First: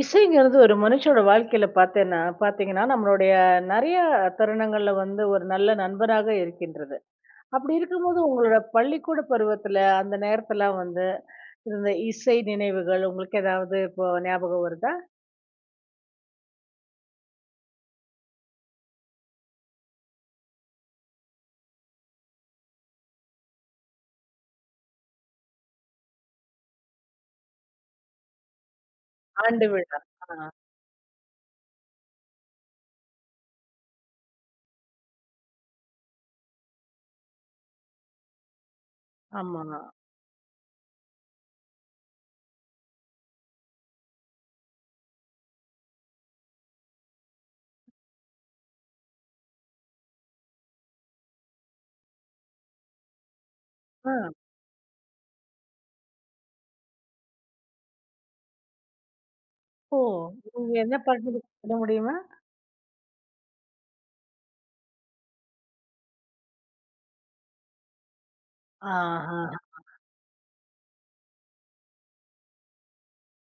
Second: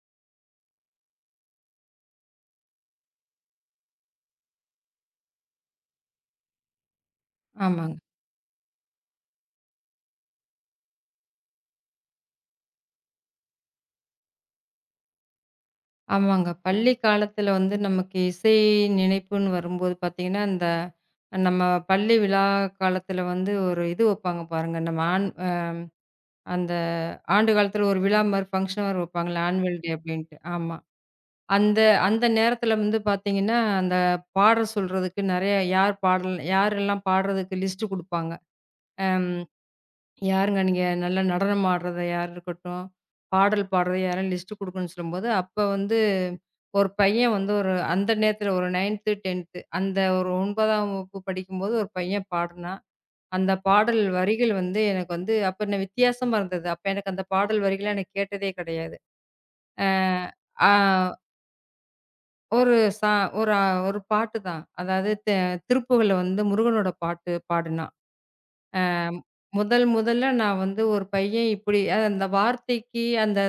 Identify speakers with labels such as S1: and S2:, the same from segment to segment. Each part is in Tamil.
S1: இசைங்கிறது ஒரு மனுஷனோட வாழ்க்கையில பார்த்தேன்னா பார்த்தீங்கன்னா, நம்மளுடைய நெறைய தருணங்கள்ல வந்து ஒரு நல்ல நண்பராக இருக்கின்றது. அப்படி
S2: ஆமாங்க.
S1: இருக்கும்போது உங்களோட பள்ளிக்கூட பருவத்துல அந்த நேரத்துலாம் வந்து இருந்த இசை நினைவுகள் உங்களுக்கு ஏதாவது இப்போ ஞாபகம் வருதா?
S2: ஆமாங்க. பள்ளி காலத்துல வந்து நமக்கு இசை நினைப்புன்னு வரும்போது பார்த்தீங்கன்னா, இந்த நம்ம பள்ளி விழா காலத்துல வந்து ஒரு இது வைப்பாங்க பாருங்க. நம்ம ஆண் அ அந்த ஆண்டு காலத்துல ஒரு விழா மாரி ஃபங்ஷன் மாரி வைப்பாங்கல்ல.
S1: ஆண்டு
S2: ஆனுவல் டே
S1: விழா. ஆ,
S2: அப்படின்ட்டு. ஆமா. அந்த அந்த நேரத்துல வந்து பார்த்தீங்கன்னா, அந்த பாட சொல்றதுக்கு நெறைய யார் பாடல் யாரெல்லாம் பாடுறதுக்கு லிஸ்ட் குடுப்பாங்க.
S1: ஆமா.
S2: யாருங்க நீங்க நல்லா நடனம் ஆடுறத யார் இருக்கட்டும், பாடல் பாடுறது யாரும் லிஸ்ட் குடுக்கணும்னு சொல்லும்போது, அப்ப வந்து ஒரு பையன் வந்து ஒரு அந்த நேரத்துல ஒரு 9த், 10த் அந்த ஒரு 9ஆம் வகுப்பு படிக்கும்போது ஒரு பையன் பாடுனான். அந்த பாடல்
S1: ஆ,
S2: வரிகள் வந்து எனக்கு வந்து அப்ப என்ன வித்தியாசமா இருந்தது. அப்ப எனக்கு அந்த பாடல் வரிகள நான் கேட்டதே கிடையாது. அ,
S1: ஓ!
S2: ஆ
S1: நீங்க என்ன பாட்டுன்னு சொல்ல முடியுமா?
S2: ஒரு சா ஒரு ஒரு பாட்டு தான். அதாவது திருப்புகழ்ல வந்து முருகனோட பாட்டு பாடுனான்.
S1: ஆஹா.
S2: முதல் முதல்ல நான் வந்து ஒரு பையன் இப்படி அந்த வார்த்தைக்கு அந்த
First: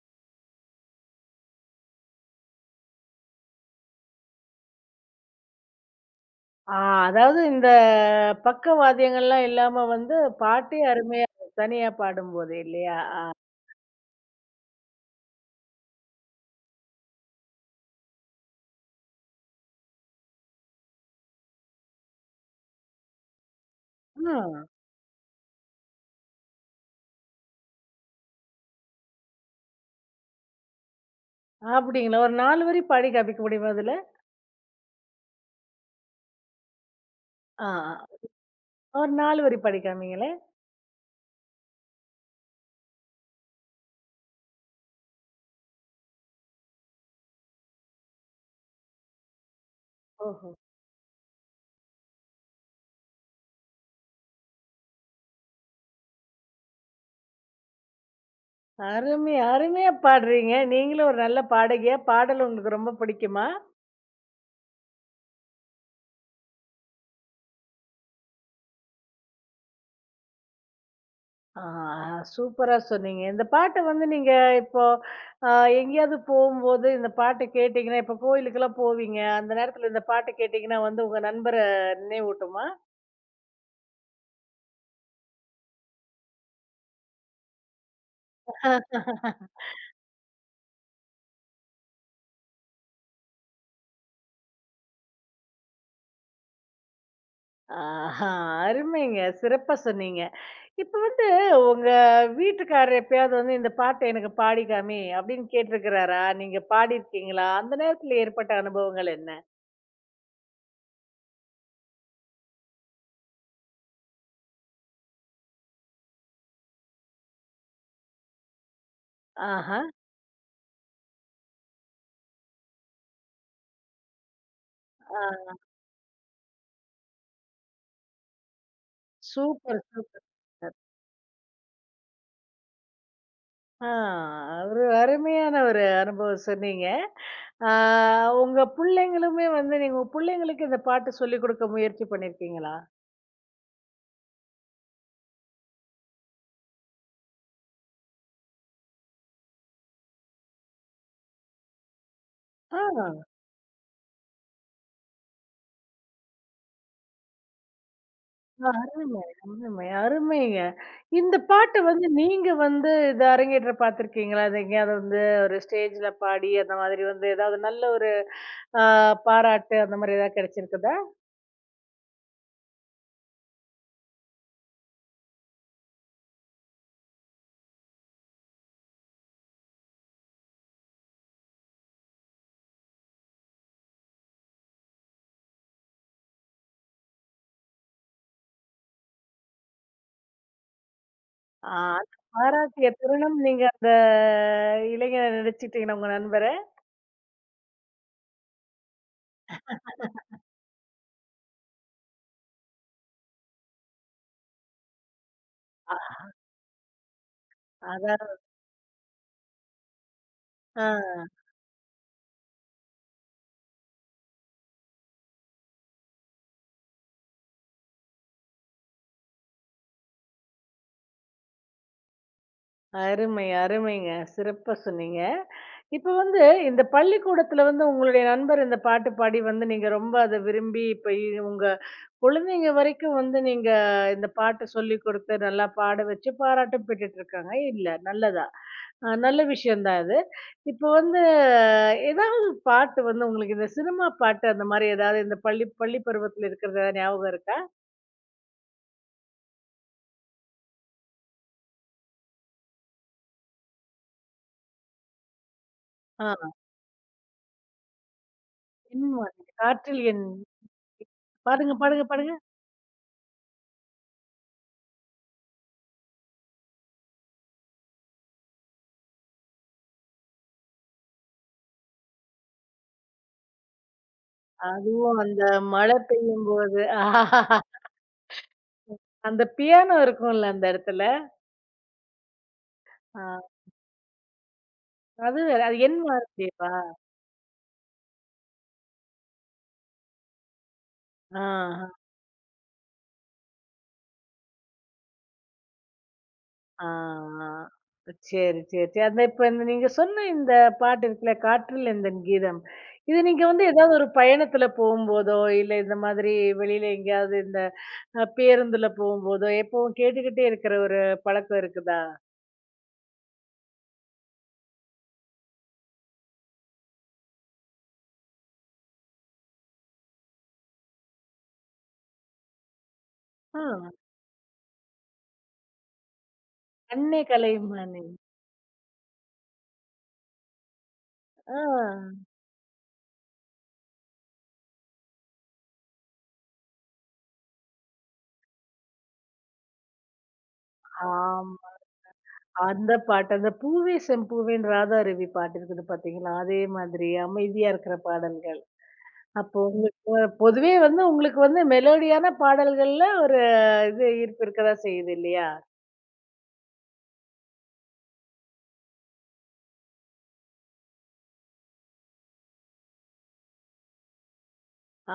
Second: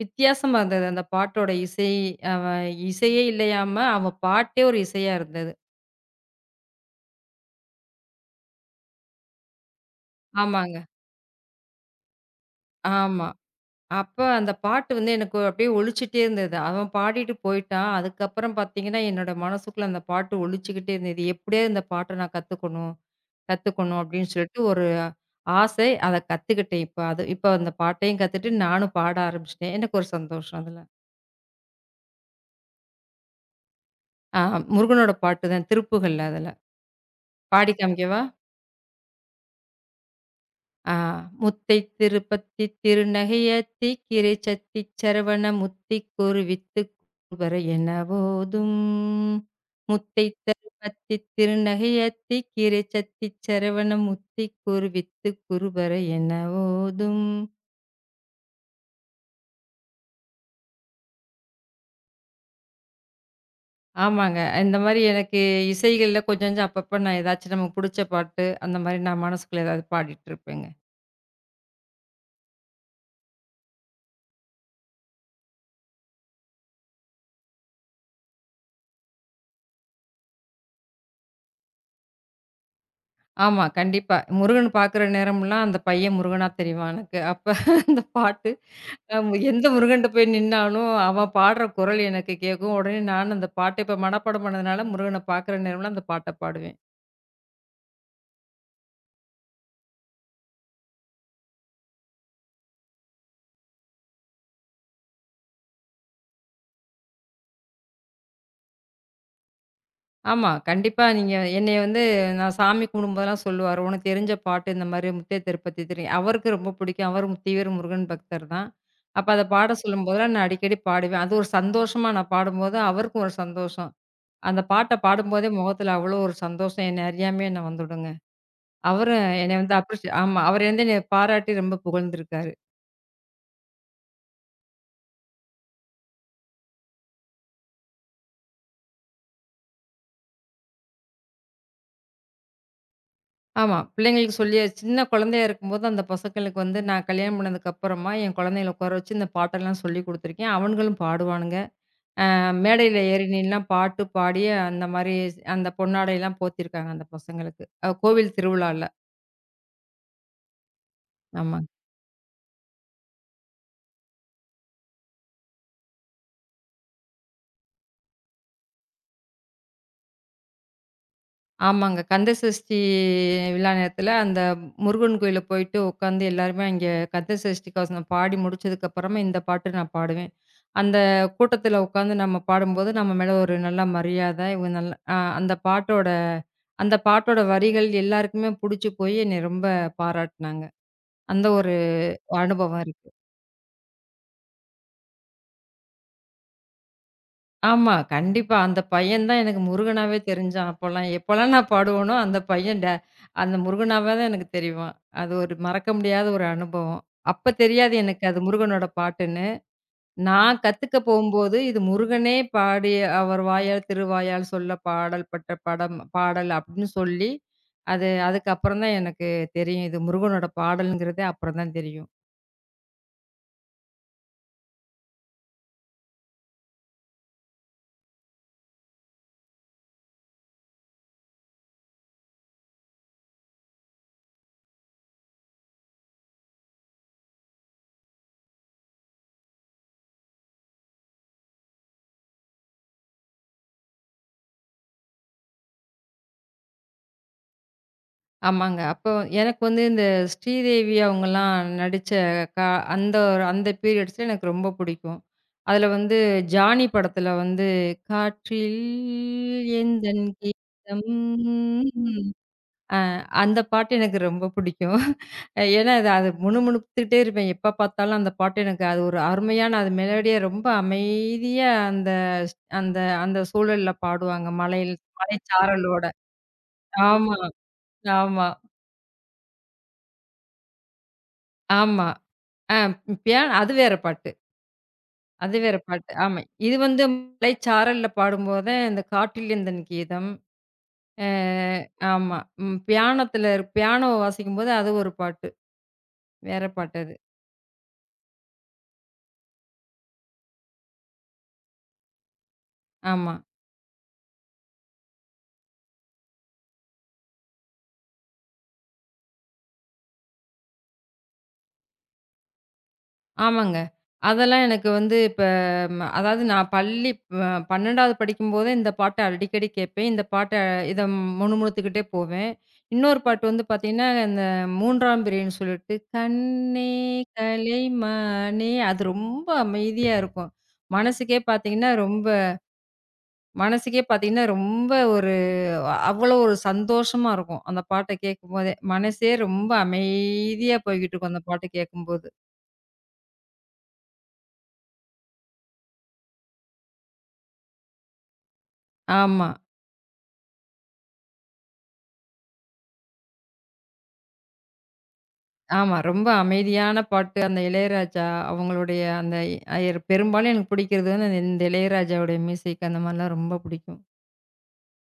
S2: வித்தியாசமா இருந்தது. அந்த பாட்டோட இசை அவன் இசையே இல்லையாம, அவன் பாட்டே ஒரு இசையா இருந்தது.
S1: ஆ, அதாவது இந்த பக்கவாத்தியங்கள்லாம் இல்லாம வந்து
S2: ஆமாங்க.
S1: பாட்டே அருமையா தனியா பாடும்போது இல்லையா? ஆ.
S2: ஆமா. அப்ப அந்த பாட்டு வந்து எனக்கு அப்படியே ஒலிச்சுட்டே இருந்தது. அவன் பாடிட்டு போயிட்டான். அதுக்கப்புறம் பார்த்தீங்கன்னா, என்னோட மனசுக்குள்ள அந்த பாட்டு ஒலிச்சுக்கிட்டே இருந்தது. எப்படியாவது இந்த பாட்ட நான் கத்துக்கணும், கத்துக்கணும் அப்படின்னு
S1: ஆ.
S2: சொல்லிட்டு ஒரு ஆசை. அத கத்துக்கிட்டேன் இப்ப. அது இப்ப அந்த பாட்டையும் கத்துட்டு நானும் பாட ஆரம்பிச்சுட்டேன். எனக்கு ஒரு சந்தோஷம் அதுல.
S1: அப்படிங்களா? ஒரு 4 வரி பாடி காமிக்க முடியுமா அதுல?
S2: ஆ முருகனோட பாட்டு தான். திருப்புகள்ல அதுல.
S1: ஆ.
S2: பாடி காமிக்கவா?
S1: ஒரு 4 வரி பாடி காமிங்களேன்.
S2: ஆ "முத்தை திருப்பத்தி திருநகையத்தி கிரை சத்தி சரவண முத்திக்கொரு வித்துக்குவர எனவோதும். முத்தை
S1: ஓஹோ!
S2: தருப்பத்தி திருநகையத்தி கிரை சத்தி சரவண முத்திக்கொரு வித்துக்குருபர எனவோதும்."
S1: அருமை, அருமையா பாடுறீங்க. நீங்களும் ஒரு நல்ல பாடகியா, பாடல் உங்களுக்கு ரொம்ப பிடிக்குமா?
S2: ஆமாங்க. இந்த மாரி எனக்கு இசைகள்ல கொஞ்சம் கொஞ்சம் அப்பப்ப நான் ஏதாச்சும் நமக்கு புடிச்ச பாட்டு, அந்த மாரி நான் மனசுக்குள்ள ஏதாவது பாடிட்டு இருப்பேங்க.
S1: ஆ, சூப்பரா சொன்னீங்க. இந்த பாட்ட வந்து நீங்க இப்போ அ எங்கேயாவது போம்போது இந்த பாட்ட கேட்டீங்கன்னா, இப்போ கோயிலுக்கெல்லாம் போவீங்க. அந்த நேரத்துல இந்த பாட்ட கேட்டீங்கன்னா வந்து உங்க நண்பர நினைவூட்டுமா?
S2: ஆமா, கண்டிப்பா. முருகன் பாக்குற நேரம்லாம் அந்த பையன் முருகனா தெரிவான் எனக்கு. அப்ப அந்த பாட்டு எந்த முருகன்ட்ட போய் நின்னாலும், அவன் பாடுற குரல் எனக்கு கேட்கும். உடனே நானும் அந்த பாட்ட இப்ப மனப்பாடம் பண்ணதுனால, முருகன பாக்குற நேரம்லாம் அந்த பாட்ட பாடுவேன்.
S1: ஆஹா! அருமைங்க. சிறப்பா சொன்னீங்க. இப்ப வந்து உங்க வீட்டுக்காரர் எப்பயாவது வந்து இந்த பாட்ட எனக்கு பாடி காமி அப்படின்னு கேட்டிருக்கிறாரா? நீங்க பாடியிருக்கீங்களா? அந்த நேரத்துல ஏற்பட்ட அனுபவங்கள் என்ன?
S2: ஆமா, கண்டிப்பா நீங்க என்னைய வந்து நான் சாமி கும்பிடும்போதெல்லாம் சொல்லுவாரு, "உனக்கு தெரிஞ்ச பாட்டு இந்த மாரி முத்தைய திருப்பதி தெரியும்." அவருக்கு ரொம்ப பிடிக்கும். அவரும் தீவிர முருகன் பக்தர் தான். அப்ப அத பாட
S1: ஆஹா.
S2: சொல்லும்போதெல்லாம் நான் அடிக்கடி பாடுவேன். அது ஒரு சந்தோஷமா நான் பாடும்போது, அவருக்கும் ஒரு சந்தோஷம். அந்த பாட்ட பாடும்போதே
S1: ஆ.
S2: முகத்துல அவ்வளோ ஒரு சந்தோஷம் என்ன அறியாமயே என்ன வந்துடுங்க. அவரும் என்னைய வந்து
S1: சூப்பர்,
S2: அப்ரிஷி
S1: சூப்பர்.
S2: ஆமா. அவர் வந்து என்னைய பாராட்டி ரொம்ப புகழ்ந்திருக்காரு.
S1: ஆ, ஒரு அருமையான ஒரு அனுபவம் சொன்னீங்க. ஆ, உங்க புள்ளைங்களுமே வந்து நீங்க உங்க புள்ளைங்களுக்கு இந்த பாட்டு சொல்லிக் குடுக்க முயற்சி பண்ணியிருக்கீங்களா?
S2: ஆமா. பிள்ளைங்களுக்கு சொல்லி சின்ன குழந்தையா இருக்கும்போது அந்த பசங்களுக்கு வந்து நான் கல்யாணம் பண்ணதுக்கு அப்புறமா என் குழந்தைங்கள உட்கார வச்சு இந்த பாட்டெல்லாம் சொல்லிக் குடுத்துருக்கேன். அவனுங்களும் பாடுவானுங்க.
S1: ஆ.
S2: மேடையில ஏறி நின்னுலாம் பாட்டு பாடி அந்த மாரி அந்த பொன்னாடைலாம் போத்திருக்காங்க அந்த பசங்களுக்கு. கோவில் திருவிழால.
S1: அருமை, அருமை, அருமைங்க. இந்த
S2: ஆமா.
S1: பாட்ட வந்து நீங்க வந்து இது அரங்கேற்ற பார்த்துருக்கீங்களா? அது எங்கேயாவது வந்து ஒரு ஸ்டேஜ்ல பாடி அந்த மாதிரி வந்து ஏதாவது நல்ல ஒரு அ பாராட்டு அந்த மாதிரி ஏதாவது கிடைச்சிருக்குதா?
S2: ஆமாங்க. கந்த சஷ்டி விழா நேரத்துல அந்த முருகன் கோயில்ல போயிட்டு உட்காந்து எல்லாருமே அங்கே கந்த சஷ்டி கவசம் பாடி முடிச்சதுக்கப்புறமா இந்த பாட்டு நான் பாடுவேன். அந்த கூட்டத்துல உட்காந்து நம்ம பாடும்போது, நம்ம மேல ஒரு நல்ல மரியாத, இவங்க நல்ல அந்த பாட்டோட அந்த பாட்டோட வரிகள் எல்லாருக்குமே புடிச்சு போய் என்னைய ரொம்ப பாராட்டுனாங்க. அந்த
S1: ஆ,
S2: ஒரு
S1: அந்த
S2: அனுபவம்
S1: பாராட்டிய
S2: இருக்கு.
S1: தருணம் நீங்க அந்த இளைஞர நினைச்சுட்டீங்களா உங்க நண்பர?
S2: ஆமா. கண்டிப்பா. அந்த பையன் தான் எனக்கு முருகனாவே தெரிஞ்சான் அப்போலாம். எப்போலாம் நான் பாடுவேனோ, அந்த பையன் ட அந்த முருகனாவா தான் எனக்கு தெரிவான். அது ஒரு மறக்க
S1: அ
S2: முடியாத ஒரு அனுபவம். அப்ப தெரியாது எனக்கு
S1: அதான்.
S2: அது முருகனோட பாட்டுன்னு. நான்
S1: ஆ.
S2: கத்துக்க போம்போது, இது முருகனே பாடி அவர் வாயால் திருவாயால் சொல்ல பாடல் பட்ட படம் பாடல் அப்படின்னு சொல்லி, அதுக்கப்புறம் தான் எனக்கு தெரியும். இது முருகனோட பாடல்ங்கிறதே அப்புறம் தான் தெரியும்.
S1: அருமை, அருமைங்க. சிறப்பா சொன்னீங்க. இப்ப வந்து இந்த பள்ளிக்கூடத்துல வந்து உங்களுடைய நண்பர் இந்த பாட்டு பாடி வந்து நீங்க ரொம்ப அத விரும்பி, இப்ப உங்க குழந்தைங்க வரைக்கும் வந்து நீங்க இந்த பாட்ட சொல்லிக் குடுத்து, நல்லா பாட வச்சு பாராட்டும் பெற்றுட்டு இருக்காங்க. இல்ல நல்லதா. நல்ல விஷயம் தான் அது. இப்ப வந்து ஏதாவது பாட்டு வந்து உங்களுக்கு இந்த சினிமா பாட்டு அந்த மாரி ஏதாவது இந்த பள்ளி பள்ளி பருவத்துல இருக்கிறது ஏதாவது ஞாபகம் இருக்கா?
S2: ஆமாங்க. அப்போ எனக்கு வந்து இந்த ஸ்ரீதேவி அவங்கலாம் நடிச்ச கா அந்த ஒரு அந்த பீரியட்ஸ்ல எனக்கு ரொம்ப பிடிக்கும். அதுல வந்து
S1: ஆ.
S2: ஜானி படத்துல வந்து காற்றில்
S1: "என் மனதில் காற்றில்
S2: எந்தன்
S1: என்"
S2: கீதம்
S1: பாடுங்க, பாடுங்க, பாடுங்க.
S2: அந்த பாட்டு எனக்கு ரொம்ப பிடிக்கும். ஏன்னா அது அது முணுமுணுத்துக்கிட்டே இருப்பேன். எப்ப பார்த்தாலும் அந்த பாட்டு எனக்கு அது ஒரு அருமையான அது மெலோடியா ரொம்ப அமைதியா அந்த அந்த அந்த சூழல்ல பாடுவாங்க. மலையில்
S1: அதுவும் அந்த மழை
S2: மலைச்சாரலோட.
S1: பெய்யும்போது
S2: ஆமா, ஆமா,
S1: அந்த பியானோ இருக்கும்ல அந்த இடத்துல.
S2: ஆமா. ஆ பியா
S1: ஆ,
S2: அது வேற பாட்டு.
S1: அது
S2: அது வேற
S1: அது என்
S2: பாட்டு. ஆமா.
S1: வாத்தியவா?
S2: இது வந்து மலைச்சாரல்ல பாடும்போது, இந்த காட்டிலேந்தன் கீதம். அ
S1: ஆ,
S2: ஆமா. ம் பியானத்துல பியானோ வாசிக்கும்போது அது ஒரு பாட்டு. வேற
S1: ஆ,
S2: பாட்டு அது.
S1: ஆ. சரி, சரி, சரி. அந்த இப்ப இந்த நீங்க சொன்ன இந்த பாட்டு இருக்குல்ல, "காற்றில் எந்தன் கீதம்." இது
S2: ஆமா.
S1: நீங்க வந்து ஏதாவது ஒரு பயணத்துல போம்போதோ, இல்ல இந்த மாதிரி வெளியில எங்கேயாவது இந்த பேருந்துல போம்போதோ, எப்பவும் கேட்டுக்கிட்டே இருக்கிற ஒரு பழக்கம் இருக்குதா?
S2: ஆமாங்க. அதெல்லாம் எனக்கு வந்து இப்ப அதாவது நான் பள்ளி அ 12வது படிக்கும்போதே இந்த பாட்ட அடிக்கடி கேட்பேன். இந்த பாட்ட இத முணுமுணுத்துக்கிட்டே போவேன். இன்னொரு பாட்டு வந்து
S1: ஆ.
S2: பார்த்தீங்கன்னா, இந்த 3ஆம் பிறைன்னு சொல்லிட்டு, கண்ணே
S1: "கண்ணே கலையுமானே."
S2: கலைமானே அது ரொம்ப அமைதியா இருக்கும். மனசுக்கே
S1: ஆ.
S2: பார்த்தீங்கன்னா, ரொம்ப மனசுக்கே பார்த்தீங்கன்னா, ரொம்ப ஒரு அவ்வளோ ஒரு சந்தோஷமா இருக்கும். அந்த பாட்ட கேட்கும்போதே. மனசே ரொம்ப அமைதியா போய்கிட்டு இருக்கும் அந்த பாட்டு
S1: ஆமா.
S2: கேட்கும்போது.
S1: அந்த பாட்டு, அந்த பூவே செம்பூவேன்னு ராதாரவி பாட்டு இருக்குது பார்த்தீங்களா? அதே மாதிரி அமைதியா இருக்கிற பாடல்கள்.
S2: ஆமா.
S1: அப்போ உங்களுக்கு வ- பொதுவே வந்து உங்களுக்கு வந்து மெலோடியான பாடல்கள்ல ஒரு இது ஈர்ப்பு இருக்கதா செய்யுது இல்லையா?
S2: ஆமா. ரொம்ப அமைதியான பாட்டு. அந்த இளையராஜா அவங்களுடைய அந்த அயர் பெரும்பாலும் எனக்கு பிடிக்கிறது வந்து இந்த இளையராஜாவுடைய மியூசிக் அந்த மாரிலாம் ரொம்ப பிடிக்கும்.
S1: ஆ,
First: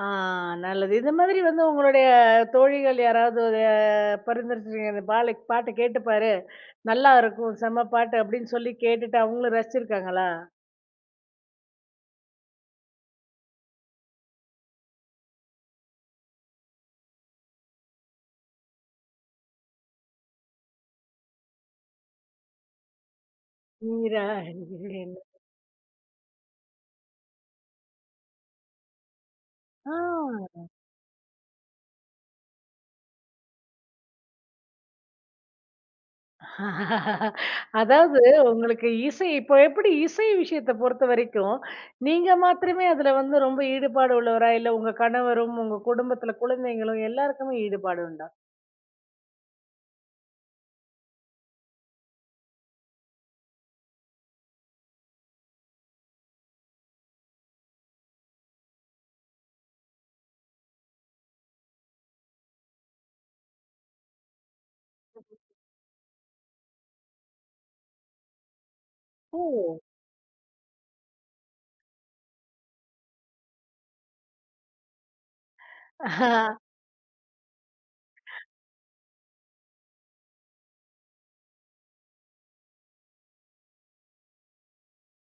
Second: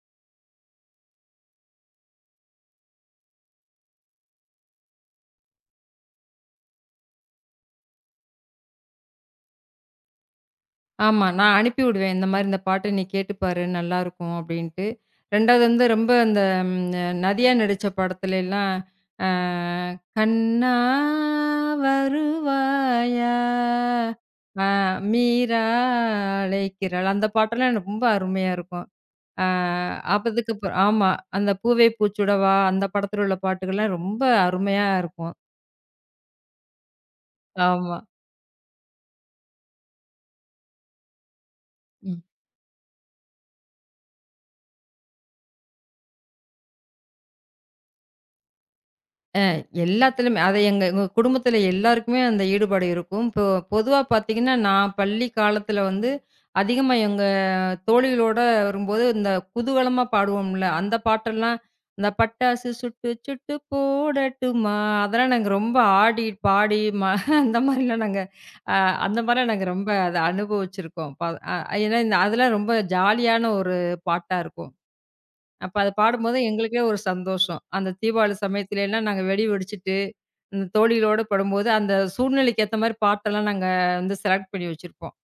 S1: நல்லது. இந்த மாதிரி வந்து உங்களுடைய தோழிகள் யாராவது ஒரு பரிந்துரைச்சிருக்கீங்க, "இந்த பாலை பாட்ட கேட்டு பாரு, நல்லா இருக்கும், செம்ம பாட்டு" அப்படின்னு சொல்லி கேட்டுட்டு அவங்களும் ரசிச்சிருக்காங்களா?
S2: ஆமா. நான் அனுப்பி விடுவேன். இந்த மாரி இந்த பாட்ட நீ கேட்டு பாரு நல்லாருக்கும் அப்டின்ட்டு. 2வது வந்து ரொம்ப அந்த ம் நதியா நடிச்ச படத்துலலாம் அ கண்ணா வருவாயா? அ
S1: நீராடினேன்.
S2: மீரா அழைக்கிறாள். அந்த பாட்டெல்லாம் எனக்கு ரொம்ப அருமையா இருக்கும். ஆ
S1: ஆ.
S2: அப்பதுக்கப்புறம் ஆமா. அந்த பூவே பூச்சுடவா அந்த படத்துல உள்ள பாட்டுகள்லாம் ரொம்ப அருமையா இருக்கும். ஆமா.
S1: அதாவது உங்களுக்கு இசை இப்போ எப்படி இசை விஷயத்த பொறுத்த வரைக்கும், நீங்க மாத்திரமே அதுல வந்து ரொம்ப ஈடுபாடு உள்ளவரா? இல்ல உங்க கணவரும், உங்க குடும்பத்துல குழந்தைங்களும் எல்லாருக்குமே ஈடுபாடு உண்டா?
S2: எல்லாத்துலயுமே. அது எங்க எங்க குடும்பத்தில எல்லாருக்குமே அந்த ஈடுபாடு இருக்கும். இப்போ பொதுவா பார்த்தீங்கன்னா, நான் பள்ளி காலத்தில வந்து அதிகமா எங்க தோழிகளோட வரும்போது, இந்த குதூகலமா பாடுவோம்ல, அந்த பாட்டெல்லாம் இந்த பட்டாசு சுட்டு சுட்டு போடட்டுமா, அதெல்லாம் நாங்க ரொம்ப ஆடி, பாடி அந்த மாரிலாம் நாங்க அ அந்த மாரிலாம் நாங்க
S1: ஓ!
S2: ரொம்ப அத அனுபவிச்சிருக்கோம். ப அ ஏன்னா, இந்த அதெல்லாம் ரொம்ப ஜாலியான ஒரு பாட்டா இருக்கும். அப்ப அத பாடும்போது
S1: ஆஹ்,
S2: எங்களுக்கே ஒரு சந்தோஷம். அந்த தீபாவளி சமயத்துலலாம் நாங்க வெடி வெடிச்சுட்டு, இந்த தோழிகளோட படும்போது, அந்த சூழ்நிலைக்கு ஏத்த மாரி பாட்டெல்லாம் நாங்க வந்து செலக்ட் பண்ணி வச்சிருப்போம்.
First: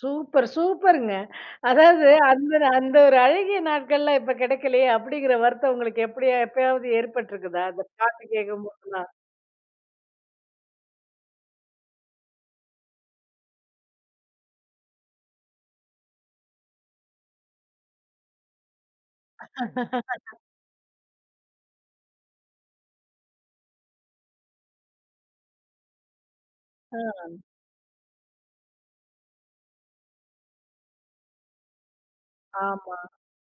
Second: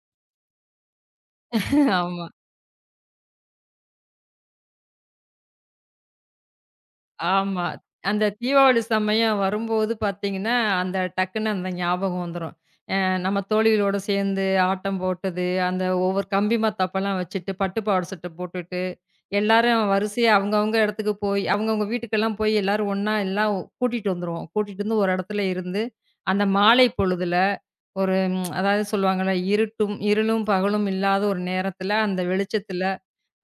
S1: சூப்பர், சூப்பருங்க. அதாவது
S2: ஆமா,
S1: அந்த அந்த ஒரு அழகிய நாட்கள்லாம் இப்ப கிடைக்கலையே! அப்படிங்கிற வருத்தம் உங்களுக்கு எப்படியா எப்பயாவது ஏற்பட்டுருக்குதா?
S2: ஆமா.
S1: அந்த பாட்டு
S2: அந்த தீபாவளி
S1: கேட்கும்போதெல்லாம்.
S2: சமயம் வரும்போது பார்த்தீங்கன்னா, அந்த டக்குன்னு அந்த ஞாபகம் வந்துரும். அ நம்ம தோழிகளோட சேர்ந்து ஆட்டம் போட்டது, அந்த ஒவ்வொரு கம்பி மத்தாப்பெல்லாம் வச்சுட்டு, பட்டு பாவாட சட்டை போட்டுட்டு எல்லாரும் வரிசையா அவங்கவங்க இடத்துக்கு போய் அவங்கவங்க வீட்டுக்கெல்லாம் போய் எல்லாரும் ஒண்ணா எல்லாம் கூட்டிட்டு வந்துருவோம். கூட்டிட்டு வந்து ஒரு இடத்துல இருந்து, அந்த மாலை பொழுதுல அதாவது சொல்லுவாங்கல்ல, இருட்டும் இருளும் பகலும் இல்லாத ஒரு நேரத்துல, அந்த வெளிச்சத்துல
S1: ஆமா.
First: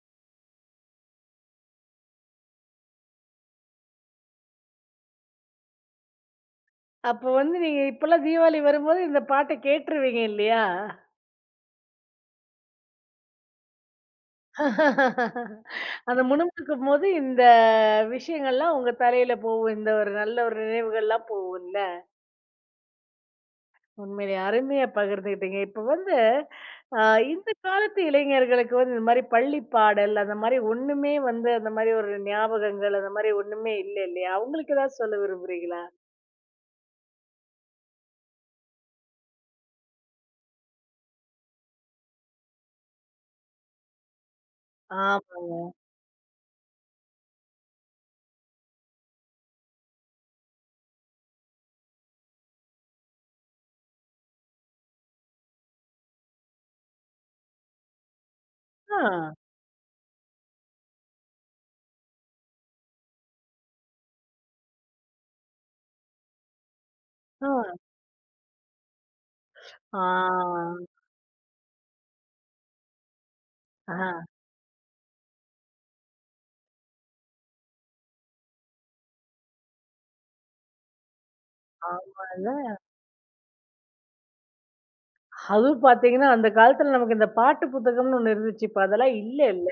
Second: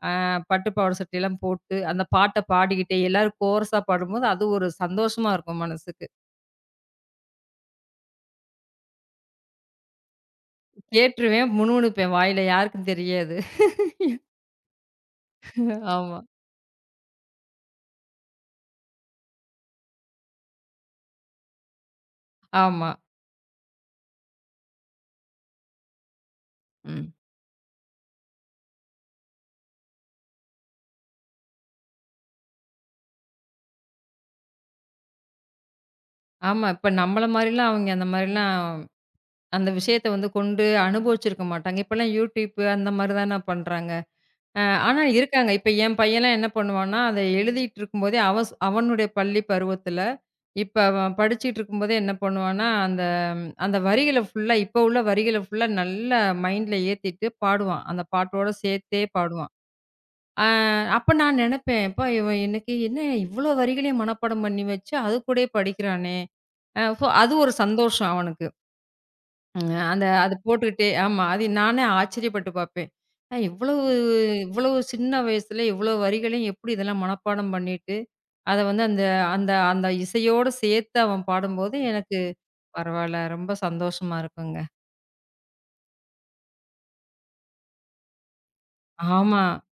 S2: அ பட்டு பாவாடை சட்டையெல்லாம் போட்டு, அந்த பாட்ட பாடிக்கிட்டே எல்லாரும் கோரஸா பாடும்போது, அது ஒரு சந்தோஷமா இருக்கும் மனசுக்கு.
S1: அப்போ வந்து நீங்க இப்பல்லாம் தீபாவளி வரும்போது இந்த பாட்ட கேட்டுருவீங்க இல்லையா?
S2: கேட்டுருவேன், முணுமுணுப்பேன் வாயில யாருக்கும் தெரியாது. ஆமா,
S1: அந்த முணுமுணுக்கும்போது இந்த விஷயங்கள்லாம் உங்க தலையில போகும். இந்த ஒரு நல்ல ஒரு நினைவுகள்லாம் போகும்ல.
S2: ஆமா.
S1: உண்மையிலே அருமையா பகிர்ந்துக்கிட்டீங்க. இப்ப வந்து அ
S2: ம்.
S1: இந்த காலத்து இளைஞர்களுக்கு வந்து இந்த மாரி பள்ளி பாடல், அந்த மாரி ஒண்ணுமே வந்து அந்த மாரி ஒரு ஞாபகங்கள், அந்த மாரி ஒண்ணுமே இல்ல இல்லையா? அவங்களுக்கு ஏதாவது சொல்ல விரும்புறீங்களா?
S2: ஆமா. இப்ப நம்மள மாரிலாம் அவங்க அந்த மாரிலாம் அந்த விஷயத்த வந்து கொண்டு அனுபவிச்சிருக்க மாட்டாங்க. இப்பலாம் யூடியூப் அந்த மாரி தான பண்றாங்க. அ ஆனா இருக்காங்க. இப்ப
S1: ஆமாங்க.
S2: என் பையன்லாம் என்ன பண்ணுவான்னா, அத எழுதிட்டு இருக்கும்போதே அவ ஸ் அவனுடைய பள்ளி பருவத்துல, இப்ப அவன் படிச்சுட்டு இருக்கும்போதே என்ன பண்ணுவான்னா, அந்த அந்த வரிகள ஃபுல்லா இப்ப உள்ள வரிகள ஃபுல்லா நல்லா மைண்ட்ல ஏத்திட்டு பாடுவான். அந்த பாட்டோட
S1: ஆ.
S2: சேர்த்தே பாடுவான். அ அப்ப நான் நெனப்பேன், "எப்பா இவன் இன்னைக்கு என்ன இவ்ளோ வரிகளையும் மனப்பாடம் பண்ணி வச்சு, அது கூடயே படிக்கிறானே!" சோ அது ஒரு
S1: ஆ.
S2: சந்தோஷம் அவனுக்கு. ம். அந்த அது
S1: ஆ.
S2: போட்டுக்கிட்டே ஆமா. அது நானே ஆச்சரியப்பட்டு பார்ப்பேன். அ இவ்வளவு
S1: ஆ.
S2: இவ்வளவு சின்ன வயசுல இவ்வளவு வரிகளையும் எப்படி இதெல்லாம் மனப்பாடம் பண்ணிட்டு, அத வந்து அந்த அந்த அந்த இசையோட சேர்த்து அவன் பாடும்போது எனக்கு
S1: ஆமாங்க.
S2: பரவால்ல. ரொம்ப சந்தோஷமா இருக்குங்க.
S1: அதுவும் பார்த்தீங்கன்னா, அந்த காலத்துல நமக்கு இந்த பாட்டு புத்தகம்னு ஒண்ணு இருந்துச்சு. இப்ப அதெல்லாம்
S2: ஆமா.
S1: இல்லல்ல.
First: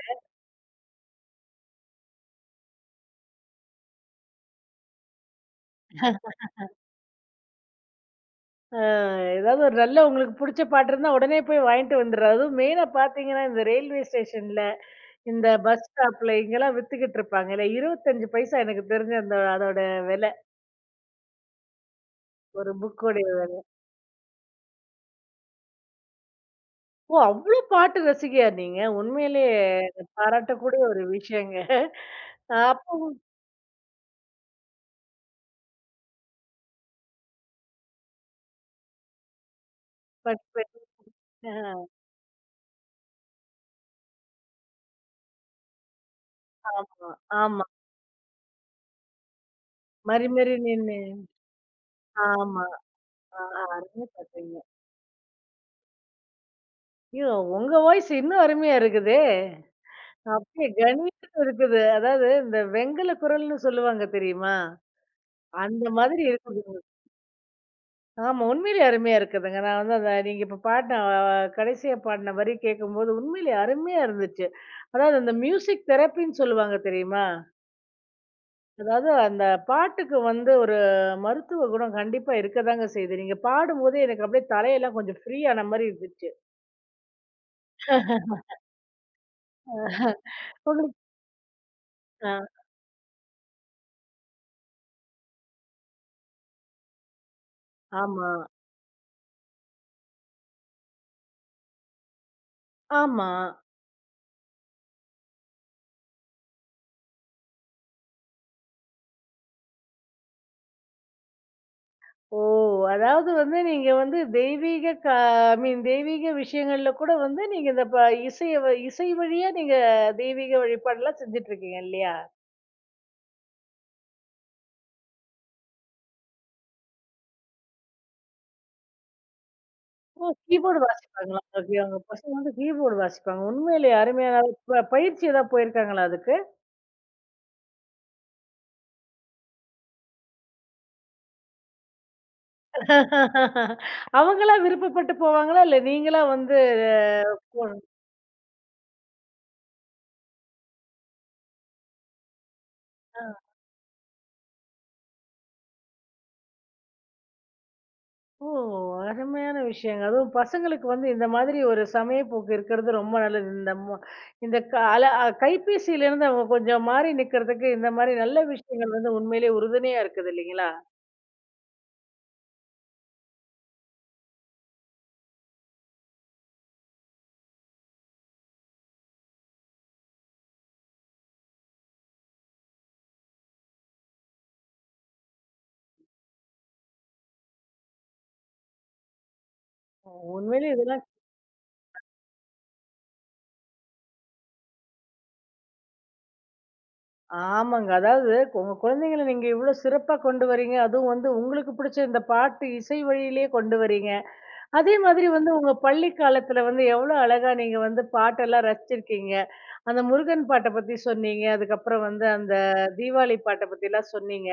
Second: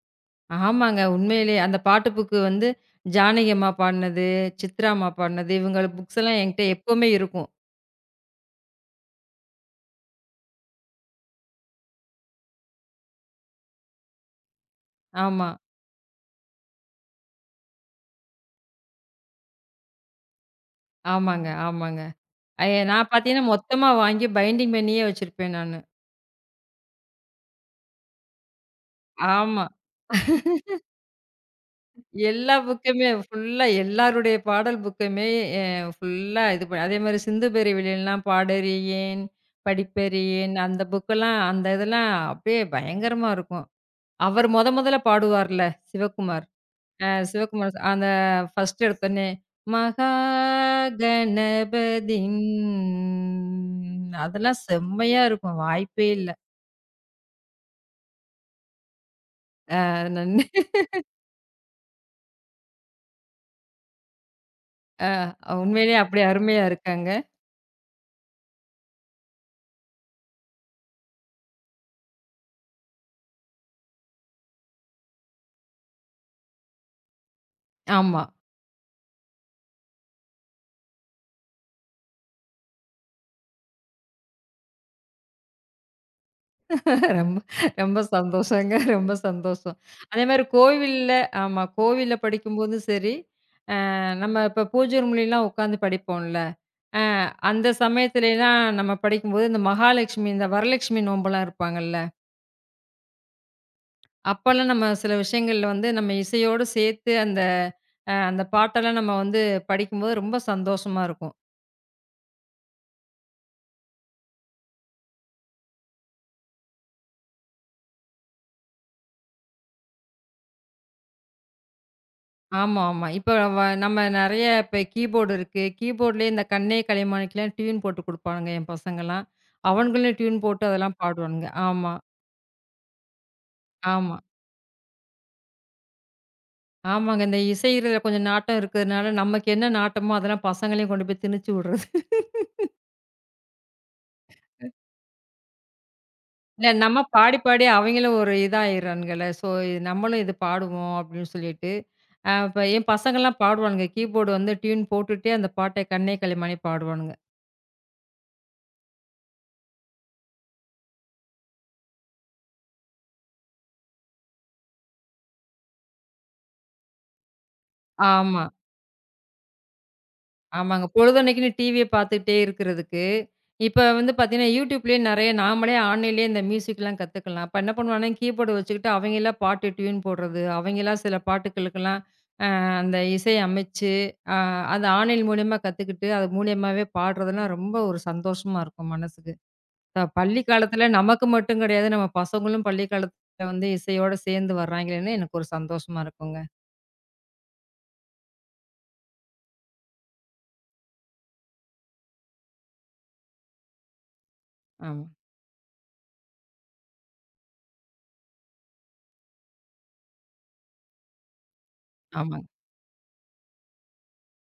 S2: ஆமாங்க. உண்மையிலேயே அந்த பாட்டு புக்கு வந்து ஜானகி அம்மா பாடுனது, சித்ரா அம்மா பாடுனது, இவங்க புக்ஸ் எல்லாம் என்கிட்ட எப்பவுமே இருக்கும்.
S1: ஆ, ஏதாவது ஒரு நல்ல உங்களுக்கு புடிச்ச பாட்டு இருந்தா உடனே போய் வாங்கிட்டு வந்துடுறது. அதுவும் மெயினா பார்த்தீங்கன்னா, இந்த ரயில்வே ஸ்டேஷன்ல, இந்த
S2: ஆமா.
S1: பஸ் ஸ்டாப்ல இங்கலாம் வித்துக்கிட்டு இருப்பாங்கல்ல, 25 பைசா எனக்கு தெரிஞ்சு அந்த அதோட விலை.
S2: ஆமாங்க, ஆமாங்க.
S1: ஒரு
S2: அய நான்
S1: புக்கோடைய
S2: பார்த்தீங்கன்னா மொத்தமா வாங்கி பைண்டிங் பண்ணியே வச்சிருப்பேன் நானு.
S1: ஓ! அவ்ளோ பாட்டு ரசிகையா நீங்க? உண்மையிலேயே
S2: ஆமா.
S1: பாராட்டக்கூடிய ஒரு விஷயங்க.
S2: எல்லா
S1: அப்போ
S2: புக்குமே ஃபுல்லா எல்லாருடைய பாடல் புக்குமே அ ஃபுல்லா இது ப அதேமாரி சிந்து பெரியவிழிலாம் பாடறியேன், படிப்பறியேன் அந்த புக்கெல்லாம் அந்த
S1: ஆ,
S2: இதெல்லாம் அப்படியே பயங்கரமா இருக்கும். அவர் மொத மொதல்ல பாடுவார்ல சிவகுமார். அ
S1: ஆமா, ஆமா.
S2: சிவகுமார் ச- அந்த ஃபர்ஸ்ட் எடுத்தோனே
S1: மறி மறி நின்னு.
S2: மகாகணபதின்
S1: ஆமா. ஆ, அருமையா பாடுறீங்க.
S2: அதெல்லாம் செம்மையா இருக்கும். வாய்ப்பே இல்ல.
S1: ஐயோ! உங்க வாய்ஸ் இன்னும் அருமையா இருக்குதே! அப்படியே கணீர்னு இருக்குது. அதாவது இந்த வெங்கல குரல்ன்னு சொல்லுவாங்க தெரியுமா? அந்த
S2: உண்மையிலேயே அப்படி
S1: மாதிரி
S2: அருமையா
S1: இருக்குது.
S2: இருக்காங்க.
S1: ஆமா, உண்மையிலே அருமையா இருக்குதுங்க. நான் வந்து அத நீங்க இப்ப பாடின கடைசியா பாடின வரி கேட்கும்போது உண்மையிலே அருமையா இருந்துச்சு. அதாவது அந்த மியூசிக் தெரப்பின்னு சொல்லுவாங்க தெரியுமா?
S2: ஆமா.
S1: அதாவது அந்த பாட்டுக்கு வந்து ஒரு மருத்துவ குணம் கண்டிப்பா இருக்கதாங்க செய்யுது. நீங்க பாடும்போதே எனக்கு அப்படியே தலையெல்லாம் கொஞ்சம் ஃப்ரீ ஆன மாரி இருந்துச்சு.
S2: ரொம்ப ரொம்ப சந்தோஷங்க. ரொம்ப சந்தோஷம். அதேமாரி
S1: உங்களுக்கு
S2: கோவில்ல ஆமா. கோவில்ல
S1: ஆ,
S2: படிக்கும்போது சரி, நம்ம இப்ப பூஜை ரூம்லலாம் உட்காந்து படிப்போம்ல. அ அந்த
S1: ஆமா,
S2: சமயத்துலலாம் நம்ம படிக்கும்போது, இந்த மகாலட்சுமி, இந்த வரலட்சுமி நோம்பலாம் இருப்பாங்கல்ல.
S1: ஆமா.
S2: அப்பலாம் நம்ம சில விஷயங்கள்ல வந்து நம்ம இசையோடு சேர்த்து அந்த பாட்டெல்லாம் நம்ம வந்து படிக்கும்போது ரொம்ப சந்தோஷமா இருக்கும்.
S1: ஓ! அதாவது வந்து நீங்க வந்து தெய்வீக க ஐ மீன் தெய்வீக விஷயங்கள்ல கூட வந்து நீங்க இந்த ப இசைய வ இசை வழியா நீங்க தெய்வீக வழிபாடெல்லாம் செஞ்சுட்டு இருக்கீங்க இல்லையா?
S2: ஆமா, ஆமா. இப்ப நம்ம நெறைய இப்ப கீபோர்டு இருக்கு. கீபோர்ட்லயே இந்த கண்ணே கலைமாணிக்கெல்லாம் டியூன் போட்டு குடுப்பானுங்க என் பசங்கலாம். அவனுங்களும்
S1: ஓ!
S2: டியூன் போட்டு
S1: கீபோர்டு
S2: அதெல்லாம்
S1: வாசிப்பாங்களா?
S2: பாடுவானுங்க.
S1: ஓகே.
S2: ஆமா,
S1: உங்க பசங்க வந்து கீபோர்டு வாசிப்பாங்க. உண்மையிலேயே
S2: ஆமா.
S1: அருமையான பயிற்சி ஏதாவது போயிருக்காங்களா அதுக்கு?
S2: ஆமாங்க. இந்த இசைல கொஞ்சம் நாட்டம் இருக்கிறதுனால, நமக்கு என்ன நாட்டமோ அதெல்லாம் பசங்களையும் கொண்டு போய் திணிச்சு விடுறது.
S1: அவங்களா விருப்பப்பட்டு போவாங்களா? இல்ல நீங்களா வந்து
S2: இல்ல நம்ம பாடி, பாடி
S1: போகணும்?
S2: அவங்களும் ஒரு இதாயிர்றானுங்கல்ல. ஸோ நம்மளும் இது பாடுவோம் அப்படின்னு சொல்லிட்டு, இப்ப என் பசங்கலாம் பாடுவானுங்க. கீபோர்டு வந்து டியூன் போட்டுட்டே அந்த பாட்ட கண்ணே கலைமாணி பாடுவானுங்க.
S1: ஓ! அருமையான விஷயங்க. அதுவும் பசங்களுக்கு வந்து இந்த மாதிரி ஒரு சமயப்போக்கு இருக்கிறது ரொம்ப நல்லது. இந்த இந்த கால கைபேசியிலேருந்து அவங்க கொஞ்சம் மாறி நிக்கிறதுக்கு இந்த மாரி நல்ல
S2: ஆமா.
S1: விஷயங்கள் வந்து உண்மையிலேயே உறுதுணையா இருக்குது இல்லைங்களா?
S2: ஆமாங்க. பொழுதன்னைக்குன்னு டிவிய பார்த்துட்டே இருக்கிறதுக்கு, இப்ப வந்து பார்த்தீங்கன்னா, YouTubeலயே நெறைய நாமளே ஆன்லைன்லயே இந்த மியூசிக்லாம் கத்துக்கலாம். அப்ப என்ன பண்ணுவாங்கன்னா, கீபோர்டு வச்சுக்கிட்டு அவங்களா பாட்டு டியூன் போடுறது, அவங்களா சில பாட்டுகளுக்கெல்லாம் அந்த இசை அமைச்சு, அ அது ஆன்லைன் மூலியமா கத்துக்கிட்டு, அது மூலியமாவே பாடுறதெல்லாம் ரொம்ப ஒரு சந்தோஷமா இருக்கும் மனசுக்கு. பள்ளி
S1: உண்மையிலேயே
S2: காலத்துல
S1: இதெல்லாம்
S2: நமக்கு மட்டும் கிடையாது, நம்ம பசங்களும் பள்ளி காலத்துல வந்து இசையோட சேர்ந்து வர்றாங்களேன்னு எனக்கு ஒரு சந்தோஷமா இருக்குங்க.
S1: ஆமாங்க. அதாவது உங்க குழந்தைங்கள நீங்க இவ்ளோ சிறப்பா கொண்டு வரீங்க. அதுவும் வந்து உங்களுக்கு பிடிச்ச இந்த பாட்டு, இசை வழியிலேயே கொண்டு வரீங்க. அதே
S2: ஆமா,
S1: மாதிரி வந்து உங்க பள்ளி காலத்துல வந்து எவ்வளோ அழகா நீங்க வந்து பாட்டெல்லாம் ரசிச்சிருக்கீங்க. அந்த முருகன் பாட்ட பத்தி சொன்னீங்க. அதுக்கப்புறம் வந்து
S2: ஆமாங்க,
S1: அந்த தீபாவளி பாட்ட பத்திலாம் சொன்னீங்க.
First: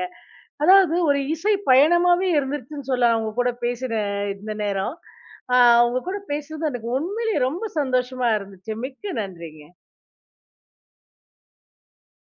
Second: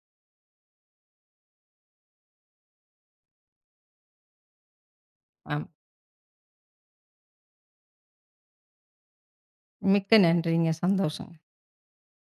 S1: அதாவது ஒரு இசை பயணமாவே இருந்துருச்சுன்னு சொல்லலாம் உங்க கூட பேசின இந்த நேரம். ஆ,
S2: ஆமா.
S1: உங்க கூட பேசுனது எனக்கு உண்மையிலேயே ரொம்ப சந்தோஷமா இருந்துச்சு. மிக்க நன்றிங்க.
S2: மிக்க நன்றிங்க. சந்தோஷம்.